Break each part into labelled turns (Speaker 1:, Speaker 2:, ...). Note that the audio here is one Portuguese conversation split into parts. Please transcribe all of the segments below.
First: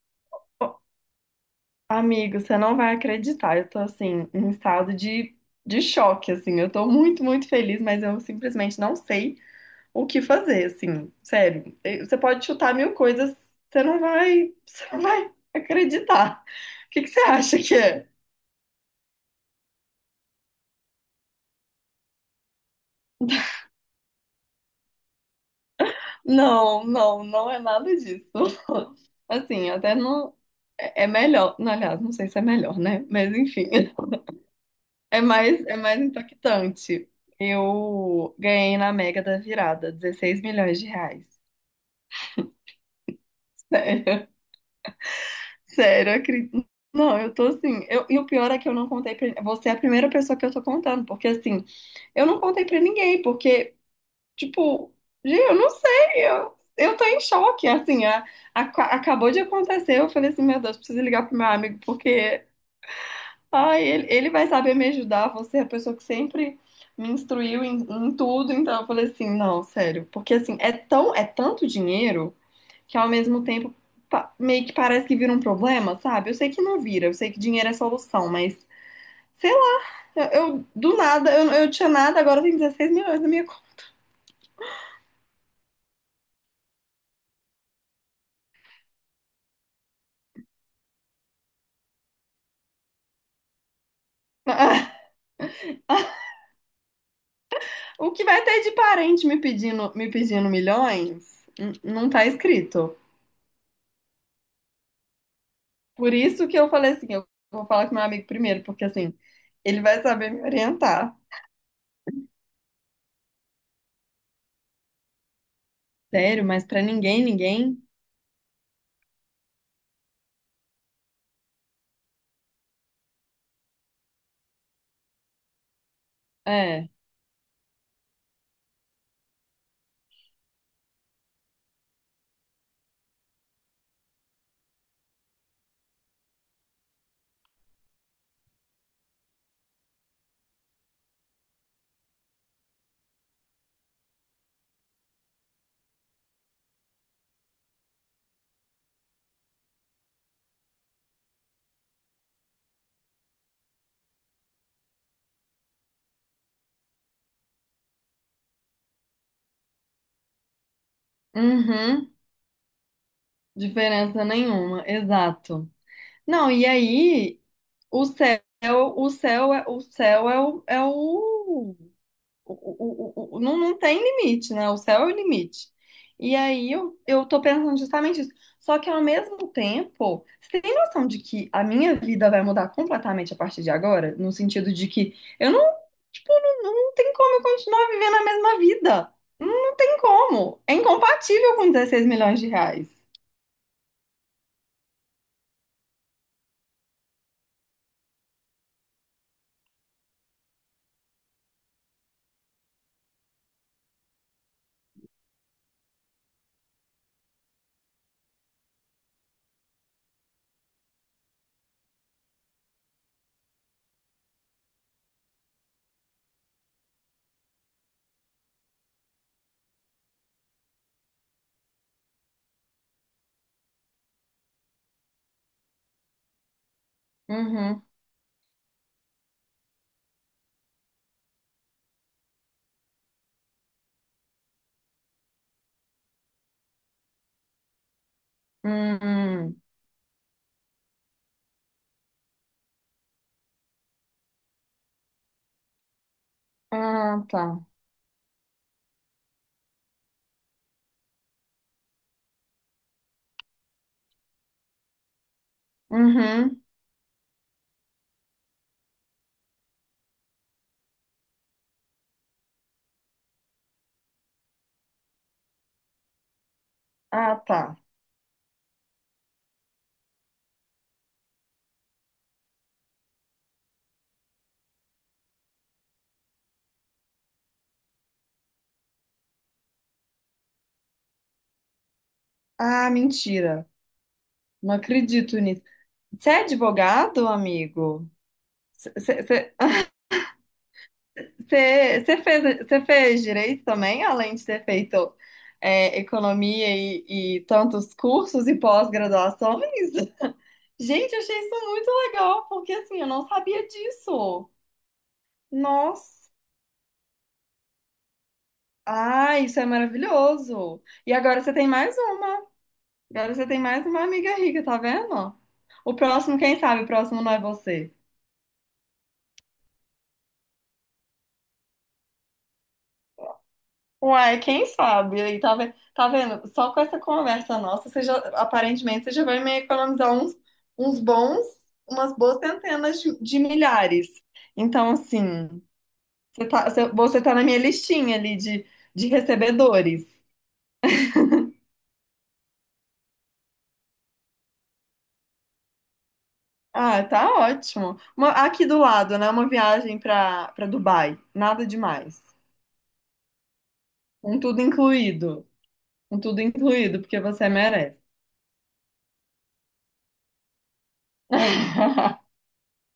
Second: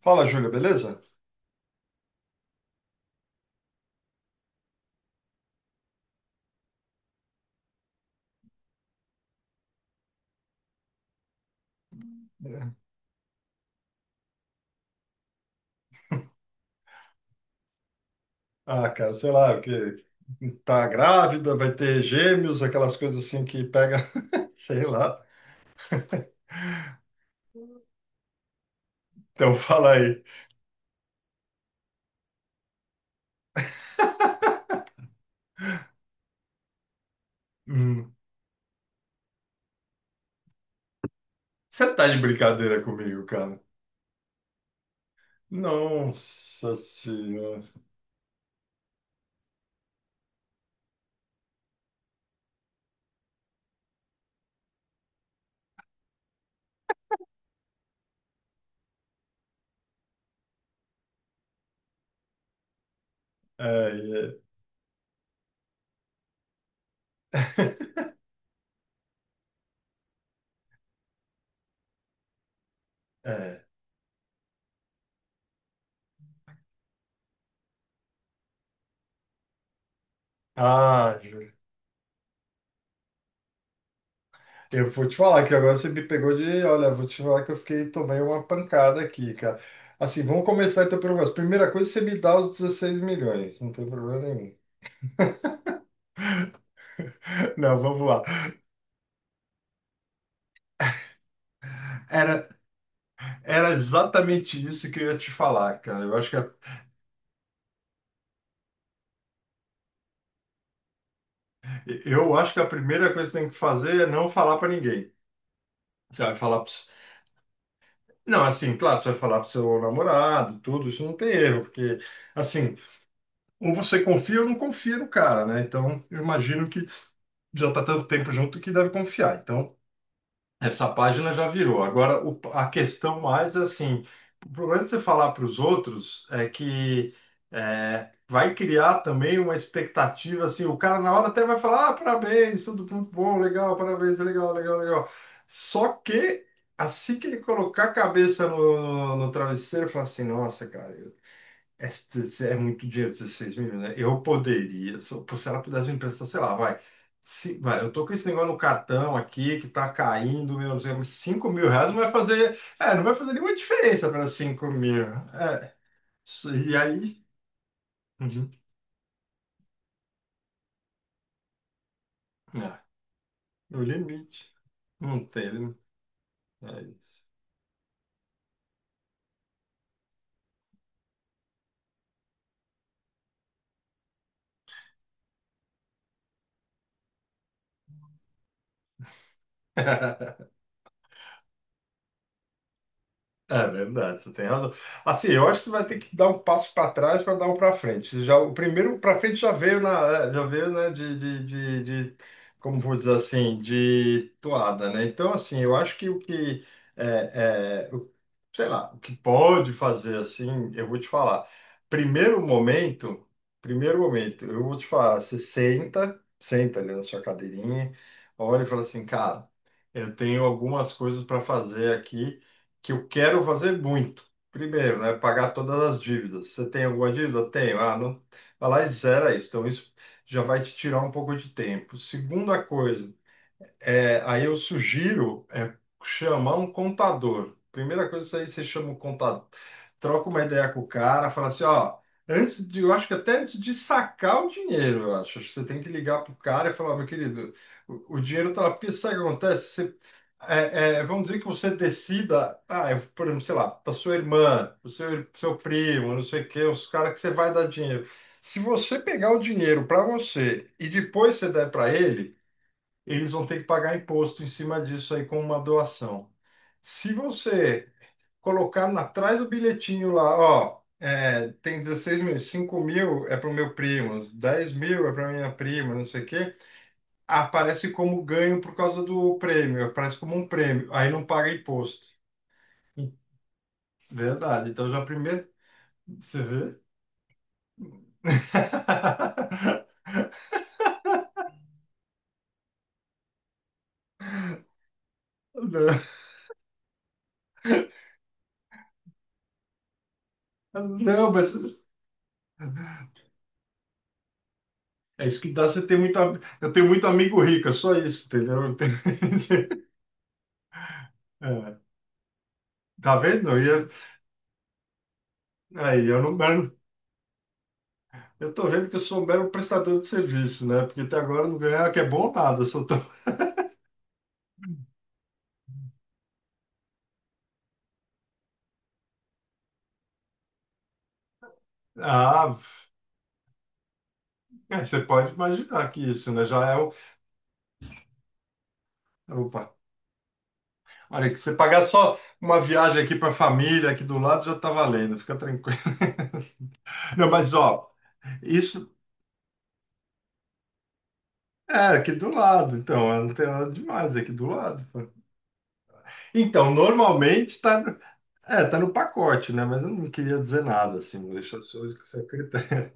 Speaker 1: Fala, Júlia, beleza?
Speaker 2: Amigo, você não vai acreditar. Eu tô assim, em um estado de choque, assim. Eu tô muito, muito feliz, mas eu simplesmente não sei o que fazer, assim. Sério, você pode chutar
Speaker 1: É.
Speaker 2: mil coisas, você não vai acreditar. O que que você acha que é?
Speaker 1: Ah, cara, sei lá, porque tá grávida, vai ter gêmeos, aquelas coisas assim que pega, sei lá.
Speaker 2: Não, não, não é nada disso.
Speaker 1: Então
Speaker 2: Assim,
Speaker 1: fala
Speaker 2: até
Speaker 1: aí.
Speaker 2: não. É melhor. Não, aliás, não sei se é melhor, né? Mas enfim. É mais impactante.
Speaker 1: Hum.
Speaker 2: Eu ganhei na Mega da Virada 16 milhões de reais.
Speaker 1: Você tá de brincadeira comigo, cara?
Speaker 2: Sério, sério, acredito.
Speaker 1: Nossa
Speaker 2: Não, eu tô
Speaker 1: senhora.
Speaker 2: assim. E o pior é que eu não contei pra. Você é a primeira pessoa que eu tô contando, porque assim, eu não contei pra ninguém, porque, tipo, gente, eu não sei, eu tô em choque. Assim, acabou de acontecer. Eu falei assim, meu Deus, preciso ligar pro meu amigo, porque ai, ele
Speaker 1: É,
Speaker 2: vai saber me ajudar. Você é a pessoa que sempre me instruiu em,
Speaker 1: é.
Speaker 2: em tudo. Então eu falei assim, não, sério. Porque assim, é tanto dinheiro que ao mesmo
Speaker 1: é.
Speaker 2: tempo meio que parece que vira um problema, sabe? Eu sei que não vira, eu sei que dinheiro é solução, mas sei lá, eu, do
Speaker 1: Ah,
Speaker 2: nada, eu,
Speaker 1: Júlia.
Speaker 2: eu tinha nada, agora tem 16 milhões na minha conta.
Speaker 1: Eu vou te falar que agora você me pegou de. Olha, vou te falar que eu fiquei, tomei uma pancada aqui, cara. Assim, vamos começar então pelo negócio. Primeira coisa, você me dá os 16 milhões, não tem problema nenhum. Não, vamos
Speaker 2: O
Speaker 1: lá.
Speaker 2: que vai ter de parente me pedindo milhões, não tá
Speaker 1: Era,
Speaker 2: escrito.
Speaker 1: era exatamente isso que eu ia te falar, cara.
Speaker 2: Por
Speaker 1: Eu acho que
Speaker 2: isso
Speaker 1: a,
Speaker 2: que eu falei assim, eu vou falar com meu amigo primeiro, porque assim, ele vai saber me orientar.
Speaker 1: eu acho que a primeira coisa que você tem que fazer é não falar pra ninguém. Você vai
Speaker 2: Sério,
Speaker 1: falar
Speaker 2: mas
Speaker 1: para.
Speaker 2: pra ninguém, ninguém.
Speaker 1: Não, assim, claro, você vai falar pro seu namorado, tudo, isso não tem erro, porque, assim, ou você confia ou não confia no cara, né? Então, eu imagino que
Speaker 2: É.
Speaker 1: já tá tanto tempo junto que deve confiar. Então, essa página já virou. Agora, a questão mais é assim, o problema de você falar para os outros é que vai criar também uma expectativa, assim, o cara na hora até vai falar, ah, parabéns, tudo muito bom, legal, parabéns, legal, legal, legal. Só que assim que ele colocar a cabeça no travesseiro, fala assim, nossa, cara, este é muito dinheiro, 16 milhões, né? Eu poderia, se ela pudesse me emprestar, sei lá, vai. Se, vai, eu tô com esse negócio no cartão aqui que tá caindo, meu Deus, mas 5 mil reais não vai
Speaker 2: Uhum.
Speaker 1: fazer, não vai fazer nenhuma diferença
Speaker 2: Diferença
Speaker 1: para 5
Speaker 2: nenhuma,
Speaker 1: mil.
Speaker 2: exato.
Speaker 1: É,
Speaker 2: Não, e
Speaker 1: e aí,
Speaker 2: aí, o céu,
Speaker 1: uhum,
Speaker 2: o, é
Speaker 1: é,
Speaker 2: o- não, não
Speaker 1: o
Speaker 2: tem
Speaker 1: limite,
Speaker 2: limite, né? O céu é o
Speaker 1: não tem,
Speaker 2: limite.
Speaker 1: né?
Speaker 2: E aí
Speaker 1: É
Speaker 2: eu,
Speaker 1: isso.
Speaker 2: eu tô pensando justamente isso. Só que ao mesmo tempo, você tem noção de que a minha vida vai mudar completamente a partir de agora? No sentido de que eu não, tipo, não, não tem como eu continuar vivendo a mesma vida. Não, não tem como. É incompatível com 16 milhões de reais.
Speaker 1: É verdade, você tem razão. Assim, eu acho que você vai ter que dar um passo para trás para dar um para frente. Já, o primeiro para frente já veio na, já veio, né, de como vou dizer assim, de toada, né? Então, assim, eu acho que o que é, é, o- sei lá, o que pode fazer assim, eu vou te falar. Primeiro momento, primeiro momento, eu vou te falar, você senta, senta ali na sua cadeirinha, olha e fala assim, cara, eu tenho algumas coisas para fazer aqui que eu quero fazer muito. Primeiro, né? Pagar todas as dívidas. Você tem alguma dívida? Tenho.
Speaker 2: Uhum.
Speaker 1: Ah, não. Vai lá e zera isso. Então, isso já vai te tirar um pouco de tempo. Segunda coisa. Aí eu sugiro chamar um contador. Primeira coisa, isso aí você chama o contador,
Speaker 2: Hum.
Speaker 1: troca uma ideia com o cara, fala assim, ó, antes de, eu acho que até antes de sacar o dinheiro, eu acho, acho que você tem que ligar pro cara e falar, "Ó, meu
Speaker 2: Ah,
Speaker 1: querido,
Speaker 2: tá.
Speaker 1: o dinheiro tá lá, porque sabe o que acontece? Você, vamos dizer que você decida, ah, eu, por exemplo, sei lá, pra sua irmã, pro seu primo, não sei o
Speaker 2: Uhum.
Speaker 1: quê, os caras que você vai dar dinheiro. Se você pegar o dinheiro para você e depois você der para ele eles vão ter que pagar imposto em cima disso aí com uma doação. Se
Speaker 2: Ah, tá.
Speaker 1: você colocar atrás do bilhetinho lá, ó, é, tem 16 mil, 5 mil é para o meu primo, 10 mil é para minha prima, não sei o quê, aparece como ganho por causa do prêmio, aparece como um prêmio, aí não paga imposto.
Speaker 2: Ah, mentira.
Speaker 1: Verdade,
Speaker 2: Não
Speaker 1: então já
Speaker 2: acredito.
Speaker 1: primeiro,
Speaker 2: Você é
Speaker 1: você vê?
Speaker 2: advogado, amigo? Você fez, cê fez direito também, além de ter feito economia e tantos cursos e pós-graduações?
Speaker 1: Não,
Speaker 2: Gente, eu
Speaker 1: não,
Speaker 2: achei
Speaker 1: mas
Speaker 2: isso muito legal, porque assim, eu não sabia disso.
Speaker 1: é isso que dá você ter muito.
Speaker 2: Nossa!
Speaker 1: Eu tenho muito amigo rico, é só isso, entendeu? Eu.
Speaker 2: Ah, isso é maravilhoso! E agora você tem mais uma.
Speaker 1: Tá
Speaker 2: Agora você
Speaker 1: vendo?
Speaker 2: tem
Speaker 1: E
Speaker 2: mais
Speaker 1: Eu
Speaker 2: uma amiga rica, tá vendo? O
Speaker 1: Aí, eu não, eu
Speaker 2: próximo, quem
Speaker 1: não-
Speaker 2: sabe, o próximo não é você.
Speaker 1: eu tô vendo que eu sou um mero prestador de serviço, né? Porque até agora eu não ganhava que é bom nada. Eu Só tô...
Speaker 2: Uai, quem sabe? Aí tá, tá vendo? Só com essa conversa nossa, aparentemente você já vai me economizar uns bons, umas boas
Speaker 1: Ah,
Speaker 2: centenas de milhares.
Speaker 1: é,
Speaker 2: Então,
Speaker 1: você pode
Speaker 2: assim,
Speaker 1: imaginar que isso, né?
Speaker 2: você tá,
Speaker 1: Já é
Speaker 2: você
Speaker 1: o.
Speaker 2: você tá na minha listinha ali de
Speaker 1: Opa.
Speaker 2: recebedores.
Speaker 1: Olha, que você pagar só uma viagem aqui pra família, aqui do lado, já tá valendo, fica tranquilo.
Speaker 2: Ah, tá
Speaker 1: Não, mas ó,
Speaker 2: ótimo. Aqui do
Speaker 1: isso
Speaker 2: lado, né? Uma viagem para Dubai. Nada
Speaker 1: é aqui
Speaker 2: demais.
Speaker 1: do lado, então, não tem nada demais é aqui
Speaker 2: Um
Speaker 1: do
Speaker 2: tudo
Speaker 1: lado. Pô.
Speaker 2: incluído. Um tudo
Speaker 1: Então,
Speaker 2: incluído, porque você
Speaker 1: normalmente tá,
Speaker 2: merece.
Speaker 1: tá no pacote, né? Mas eu não queria dizer nada, assim, vou deixar só isso com o secretário.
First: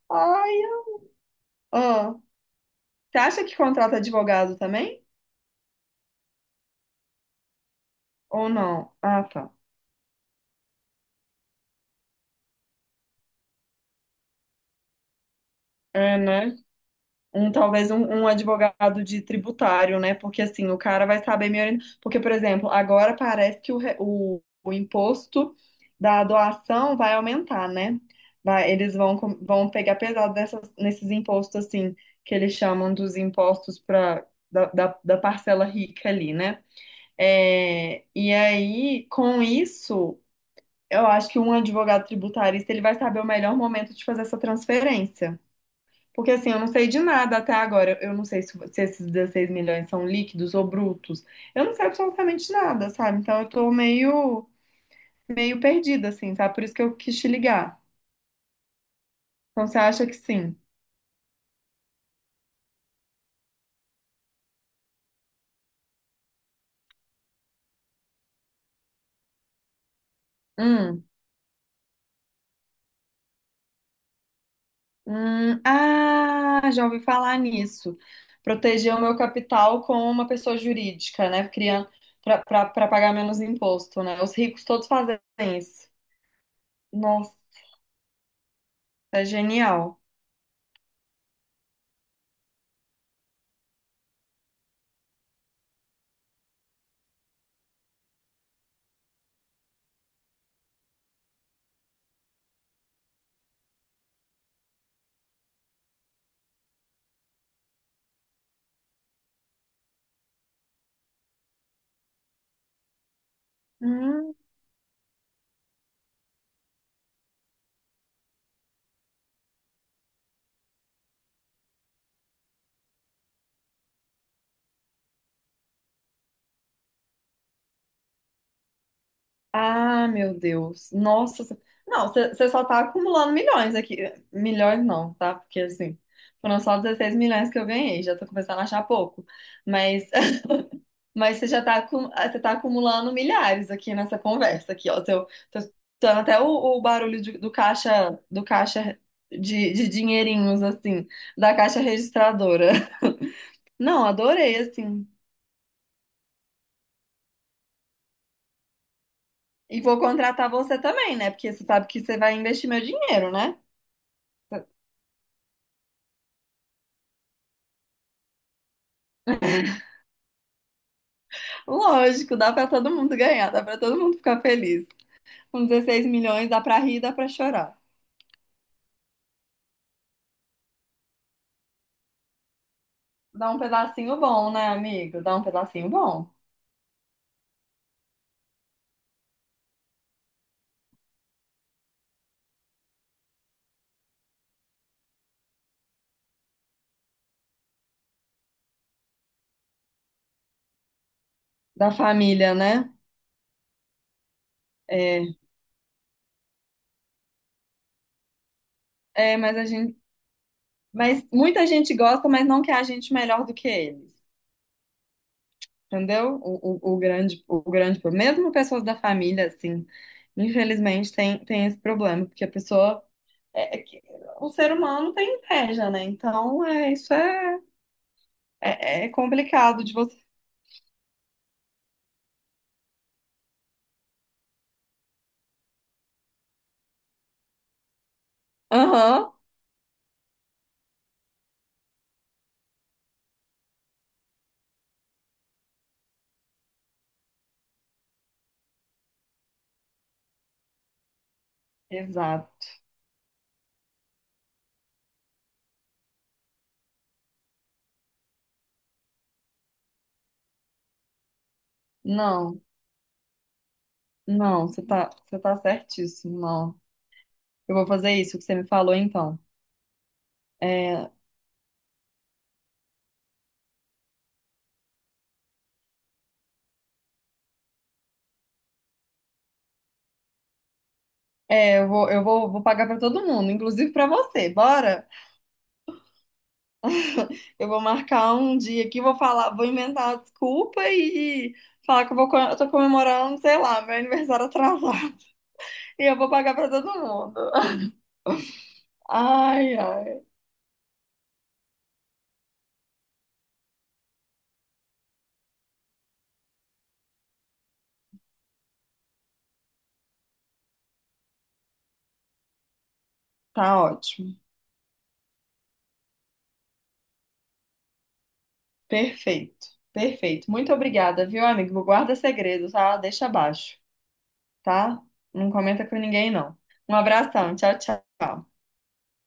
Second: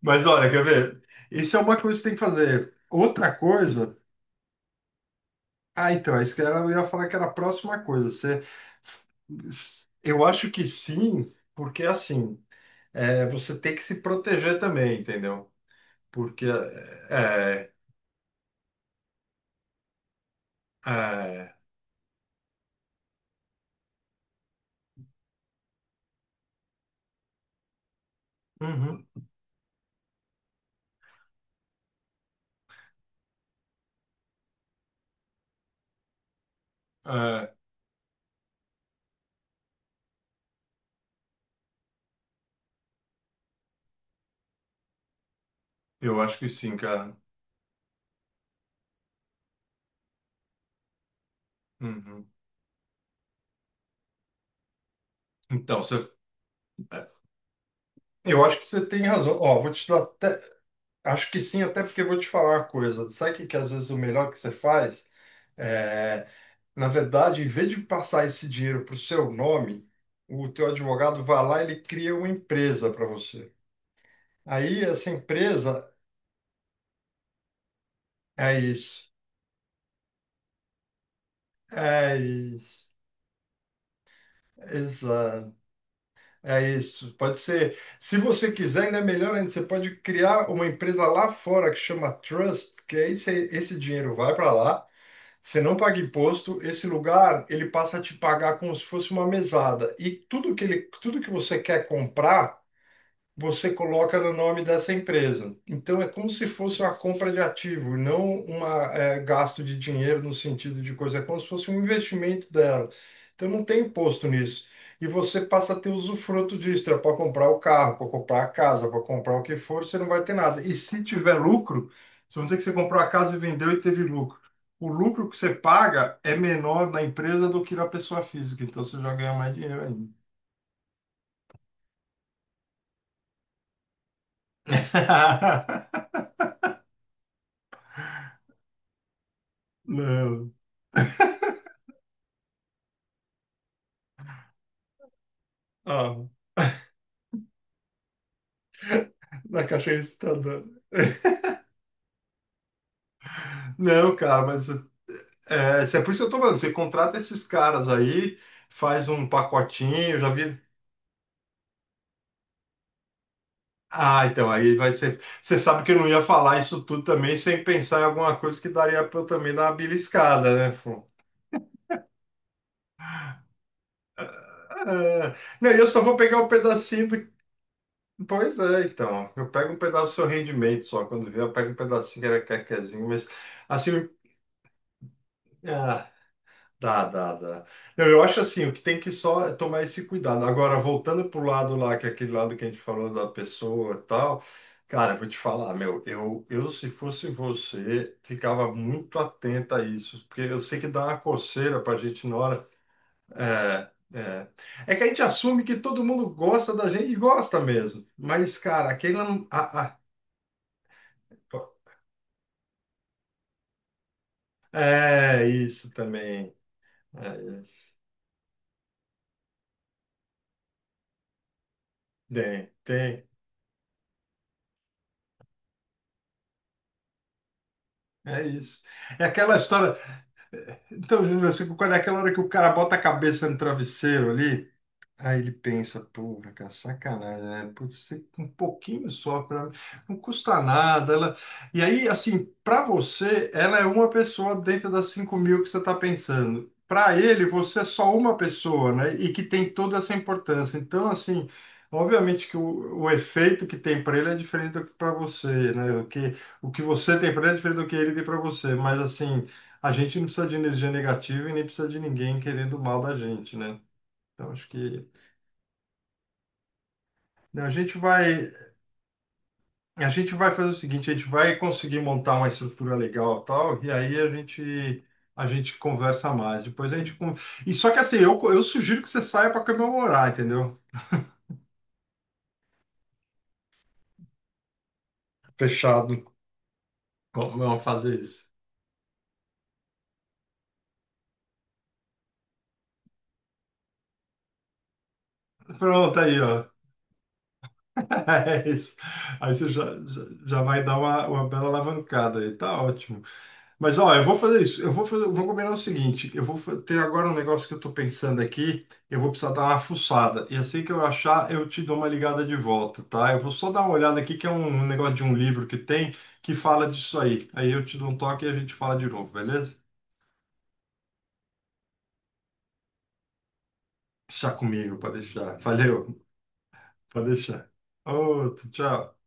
Speaker 1: Mas olha, quer
Speaker 2: Ai,
Speaker 1: ver? Isso é uma coisa que você
Speaker 2: ah,
Speaker 1: tem que fazer.
Speaker 2: você
Speaker 1: Outra
Speaker 2: acha que
Speaker 1: coisa.
Speaker 2: contrata advogado também?
Speaker 1: Ah, então, é isso eu ia falar que era a próxima coisa. Você,
Speaker 2: Ou não? Ah, tá.
Speaker 1: eu acho que sim, porque assim, é, você tem que se proteger também, entendeu?
Speaker 2: É,
Speaker 1: Porque
Speaker 2: né? Um,
Speaker 1: é,
Speaker 2: talvez um, um advogado de tributário, né? Porque assim, o
Speaker 1: é,
Speaker 2: cara vai saber
Speaker 1: é,
Speaker 2: me orientar. Porque, por exemplo, agora parece que o imposto da doação vai aumentar, né? Vai, eles
Speaker 1: uhum,
Speaker 2: vão, vão pegar pesado nesses impostos, assim, que eles chamam dos impostos da parcela rica ali, né?
Speaker 1: é,
Speaker 2: É, e aí, com isso, eu acho que um advogado tributarista ele vai saber o melhor momento de fazer essa transferência.
Speaker 1: eu
Speaker 2: Porque
Speaker 1: acho que
Speaker 2: assim, eu não
Speaker 1: sim,
Speaker 2: sei de
Speaker 1: cara.
Speaker 2: nada até agora. Eu não sei se, se esses 16 milhões são líquidos ou brutos. Eu não sei
Speaker 1: Uhum.
Speaker 2: absolutamente nada, sabe? Então eu tô meio, meio
Speaker 1: Então, você,
Speaker 2: perdida, assim, tá? Por isso que eu
Speaker 1: é,
Speaker 2: quis te ligar.
Speaker 1: eu acho que você tem razão. Ó,
Speaker 2: Então
Speaker 1: vou
Speaker 2: você
Speaker 1: te dar
Speaker 2: acha que
Speaker 1: até,
Speaker 2: sim?
Speaker 1: acho que sim, até porque eu vou te falar uma coisa. Sabe o que, que às vezes o melhor que você faz? É. Na verdade, em vez de passar esse dinheiro para o seu nome, o teu
Speaker 2: Hum,
Speaker 1: advogado vai lá e ele cria uma empresa para você. Aí essa empresa
Speaker 2: ah, já ouvi falar nisso.
Speaker 1: é
Speaker 2: Proteger o
Speaker 1: isso.
Speaker 2: meu capital com uma pessoa jurídica, né? Criando
Speaker 1: É isso.
Speaker 2: para pagar menos imposto, né? Os ricos todos fazem
Speaker 1: Exato.
Speaker 2: isso.
Speaker 1: É isso.
Speaker 2: Nossa,
Speaker 1: Pode ser. Se você quiser, ainda é
Speaker 2: é
Speaker 1: melhor ainda. Você pode
Speaker 2: genial.
Speaker 1: criar uma empresa lá fora que chama Trust, que aí esse dinheiro vai para lá. Você não paga imposto, esse lugar ele passa a te pagar como se fosse uma mesada. E tudo que você quer comprar você coloca no nome dessa empresa. Então, é como se fosse uma compra de ativo, não uma gasto de dinheiro no sentido de coisa, é como se fosse um investimento dela. Então, não tem imposto
Speaker 2: Hum.
Speaker 1: nisso. E você passa a ter usufruto disso, é para comprar o carro, para comprar a casa, para comprar o que for, você não vai ter nada. E se tiver lucro, se vamos dizer que você comprou a casa e vendeu e teve lucro, o lucro que você paga é menor na empresa do que na pessoa física, então você já ganha mais dinheiro
Speaker 2: Ah,
Speaker 1: ainda.
Speaker 2: meu Deus. Nossa. Não, você só tá acumulando milhões aqui. Milhões não, tá? Porque assim, foram só 16 milhões que eu ganhei. Já tô começando a achar pouco. Mas
Speaker 1: Não.
Speaker 2: mas você já tá, ah, você tá acumulando milhares aqui nessa conversa aqui, ó. Seu, tô escutando
Speaker 1: Ah,
Speaker 2: até o barulho do caixa
Speaker 1: na
Speaker 2: de
Speaker 1: caixinha de stand.
Speaker 2: dinheirinhos, assim, da caixa registradora. Não,
Speaker 1: Não, cara,
Speaker 2: adorei,
Speaker 1: mas
Speaker 2: assim.
Speaker 1: é, isso é por isso que eu tô falando. Você contrata esses caras aí, faz um
Speaker 2: E vou
Speaker 1: pacotinho, já
Speaker 2: contratar
Speaker 1: vi.
Speaker 2: você também, né? Porque você sabe que você vai investir meu dinheiro, né?
Speaker 1: Ah, então, aí vai ser. Você sabe que eu não ia falar isso tudo também sem pensar em alguma coisa que daria pra eu também dar uma beliscada, né? Fô?
Speaker 2: Lógico, dá pra todo mundo ganhar, dá pra todo mundo ficar feliz.
Speaker 1: Ah,
Speaker 2: Com
Speaker 1: não, e eu só
Speaker 2: 16
Speaker 1: vou pegar um
Speaker 2: milhões dá pra rir,
Speaker 1: pedacinho
Speaker 2: dá
Speaker 1: do.
Speaker 2: pra chorar.
Speaker 1: Pois é, então. Eu pego um pedaço do seu rendimento só. Quando vier, eu pego um pedacinho que era quequezinho, mas
Speaker 2: Dá um
Speaker 1: assim.
Speaker 2: pedacinho bom, né, amigo? Dá um pedacinho
Speaker 1: ah,
Speaker 2: bom
Speaker 1: Dá, dá, dá. Não, eu acho assim, o que tem que só é tomar esse cuidado. Agora, voltando pro lado lá, que é aquele lado que a gente falou da pessoa e tal, cara, eu vou te falar, eu se fosse você, ficava muito atenta a isso, porque eu sei que dá uma coceira
Speaker 2: da
Speaker 1: pra gente na
Speaker 2: família,
Speaker 1: hora.
Speaker 2: né?
Speaker 1: É, é. É que a gente
Speaker 2: É,
Speaker 1: assume que todo mundo gosta da gente e gosta mesmo. Mas, cara, aquele não.
Speaker 2: mas a gente, mas muita gente gosta, mas não quer a gente melhor do que eles,
Speaker 1: É isso
Speaker 2: entendeu?
Speaker 1: também.
Speaker 2: O, o, o grande,
Speaker 1: É
Speaker 2: o
Speaker 1: isso.
Speaker 2: grande, problema, mesmo pessoas da família, assim, infelizmente tem esse problema, porque a
Speaker 1: Tem,
Speaker 2: pessoa
Speaker 1: tem.
Speaker 2: é que o ser humano tem inveja, né? Então, isso é,
Speaker 1: É isso.
Speaker 2: é, é
Speaker 1: É aquela
Speaker 2: complicado de
Speaker 1: história.
Speaker 2: você.
Speaker 1: Então, Júnior, eu fico com aquela hora que o cara bota a cabeça no travesseiro ali. Aí ele pensa, porra, cara, sacanagem, né? Putz, um pouquinho
Speaker 2: Aham.
Speaker 1: só, para não custa nada. Ela... E aí, assim, para você, ela é uma pessoa dentro das 5 mil que você está pensando. Para ele, você é só uma pessoa, né? E que tem toda essa importância. Então, assim, obviamente que
Speaker 2: Exato.
Speaker 1: o efeito que tem para ele é diferente do que para você, né? O que você tem para ele é diferente do que ele tem para você. Mas, assim, a gente não precisa de energia negativa e nem precisa de ninguém
Speaker 2: Não,
Speaker 1: querendo mal da gente, né? Então,
Speaker 2: não,
Speaker 1: acho que
Speaker 2: você tá certíssimo, não.
Speaker 1: não, A
Speaker 2: Eu vou
Speaker 1: gente
Speaker 2: fazer isso que
Speaker 1: vai,
Speaker 2: você me falou, então.
Speaker 1: a gente vai fazer o seguinte,
Speaker 2: É,
Speaker 1: a gente vai conseguir montar uma estrutura legal, e tal, e aí a gente conversa mais. Depois a gente con- E só que assim, eu sugiro que você saia para comemorar, entendeu?
Speaker 2: eu vou, vou pagar pra todo mundo, inclusive pra você. Bora?
Speaker 1: Fechado. Como
Speaker 2: Eu vou
Speaker 1: vamos fazer
Speaker 2: marcar
Speaker 1: isso?
Speaker 2: um dia aqui, vou falar, vou inventar uma desculpa e falar que eu tô comemorando, sei lá, meu aniversário atrasado. E eu
Speaker 1: Pronto
Speaker 2: vou
Speaker 1: aí,
Speaker 2: pagar
Speaker 1: ó.
Speaker 2: pra todo mundo.
Speaker 1: É isso. Aí você
Speaker 2: Ai,
Speaker 1: já, já,
Speaker 2: ai.
Speaker 1: já vai dar uma bela alavancada aí, tá ótimo. Mas ó, eu vou fazer isso. Eu vou fazer, vou combinar o seguinte, ter agora um negócio que eu tô pensando aqui, eu vou precisar dar uma fuçada. E assim que eu achar, eu te dou uma ligada de volta, tá? Eu vou só dar
Speaker 2: Tá
Speaker 1: uma olhada aqui
Speaker 2: ótimo.
Speaker 1: que é um negócio de um livro que tem que fala disso aí. Aí eu te dou um toque e a gente fala de novo,
Speaker 2: Perfeito.
Speaker 1: beleza?
Speaker 2: Perfeito. Muito obrigada, viu, amigo? Guarda segredo, tá? Deixa abaixo.
Speaker 1: Deixa comigo,
Speaker 2: Tá?
Speaker 1: pode
Speaker 2: Não
Speaker 1: deixar.
Speaker 2: comenta com
Speaker 1: Valeu,
Speaker 2: ninguém, não. Um
Speaker 1: pode
Speaker 2: abração,
Speaker 1: deixar.
Speaker 2: tchau, tchau.
Speaker 1: Outro, tchau.